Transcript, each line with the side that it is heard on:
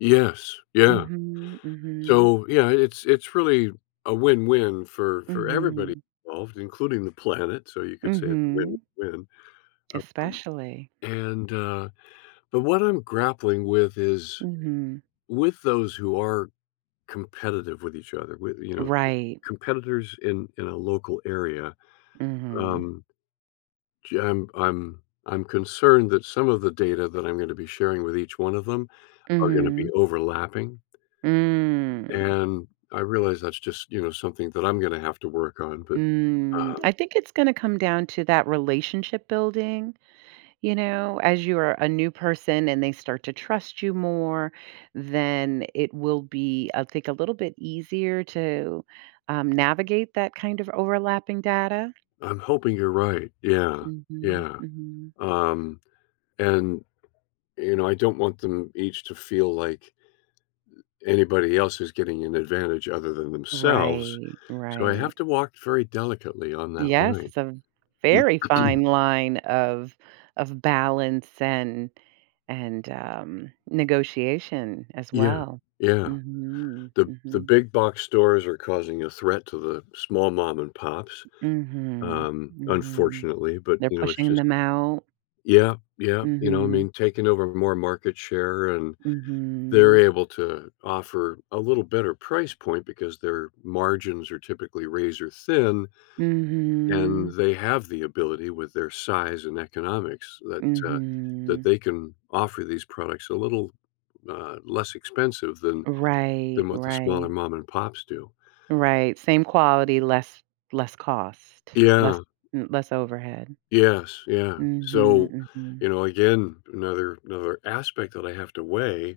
left: Yes. Yeah.
right: Mhm. Mhm.
left: So, yeah, it's it's really a win-win for for everybody
right: Mhm.
left: involved, including the planet, so you could say it's
right: Mhm.
left: win-win, um,
right: Especially.
left: and, uh but what I'm grappling with is
right: Mhm.
left: with those who are competitive with each other, with, you know,
right: Right.
left: competitors in in a local area,
right: Mhm.
left: um ju um, I'm I'm concerned that some of the data that I'm going to be sharing with each one of them are going to be
right: Mhm.
left: overlapping.
right: Mm.
left: And I realize that's just, you know, something that I'm going to have to work on, but,
right: Mm, I
left: um
right: think it's gonna come down to that relationship-building. You know, as you are a new person and they start to trust you more, then it will be, I think, a little bit easier to, um, navigate that kind of overlapping data.
left: I'm hoping you're right, yeah.
right: Mhm.
left: Yeah,
right: Mhm.
left: um, and, you know, I don't want them each to feel like anybody else is getting an advantage other than themselves.
right: Right,
left: So I
right: right.
left: have to walk very delicately on that
right: Yes,
left: line.
right: it's a v very fine line of of balance and and, um, negotiation as
left: Yeah.
right: well.
left: Yeah.
right: Mhm,
left: The the
right: mhm.
left: big box stores are causing a threat to the small mom-and-pops,
right: Mhm,
left: um,
right: mhm.
left: unfortunately, but,
right: They're
left: you know, it's
right: pushing
left: just
right: them out.
left: yeah, yeah, you know, I
right: Mhm.
left: mean, taking over more market share, and they're
right: Mhm.
left: able to offer a little better price point because their margins are typically razor thin, and
right: Mhm.
left: they have the ability with their size and economics that, uh that
right: Mhm.
left: they can offer these products a little, uh, less expensive than
right: Right,
left: than what the smaller
right: right.
left: mom-and-pops do.
right: Right, same quality, less less cost, less
left: Yeah.
right: m less overhead.
left: Yes, yeah, so,
right: Mhm, mhm.
left: you know, again, another another aspect that I have to weigh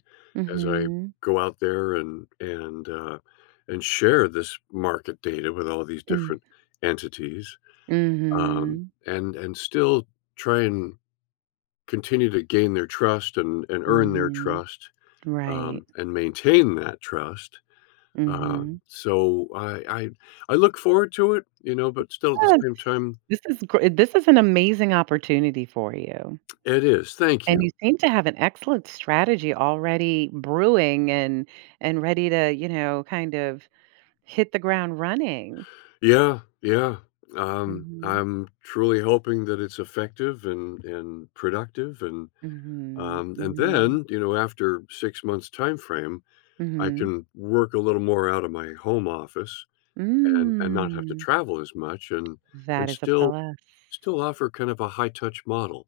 left: as I
right: Mhm.
left: go out there and and, uh and share this market data with all these
right: Mm.
left: different entities, um,
right: Mhm.
left: and and still try and continue to gain their trust and and earn their
right: Mhm,
left: trust,
right: right.
left: um, and maintain that trust, um,
right: Mhm.
left: so, I I I look forward to it, you know, but still at the
right: Yes,
left: same time
right: this is gr this is an amazing opportunity for you
left: It is, thank
right: and you
left: you.
right: seem to have an excellent strategy already brewing and and ready to, you know, kind of hit the ground running.
left: Yeah. Yeah, um,
right: Mhm.
left: I'm truly hoping that it's effective and and productive, and,
right: Mhm,
left: um, and
right: mhm.
left: then, you know, after 6 months' time-frame, I
right: Mhm.
left: can work a little more out of my home office and and not have to
right: Mm.
left: travel as much and and
right: That is a
left: still
right: plus.
left: still offer kind of a high touch model.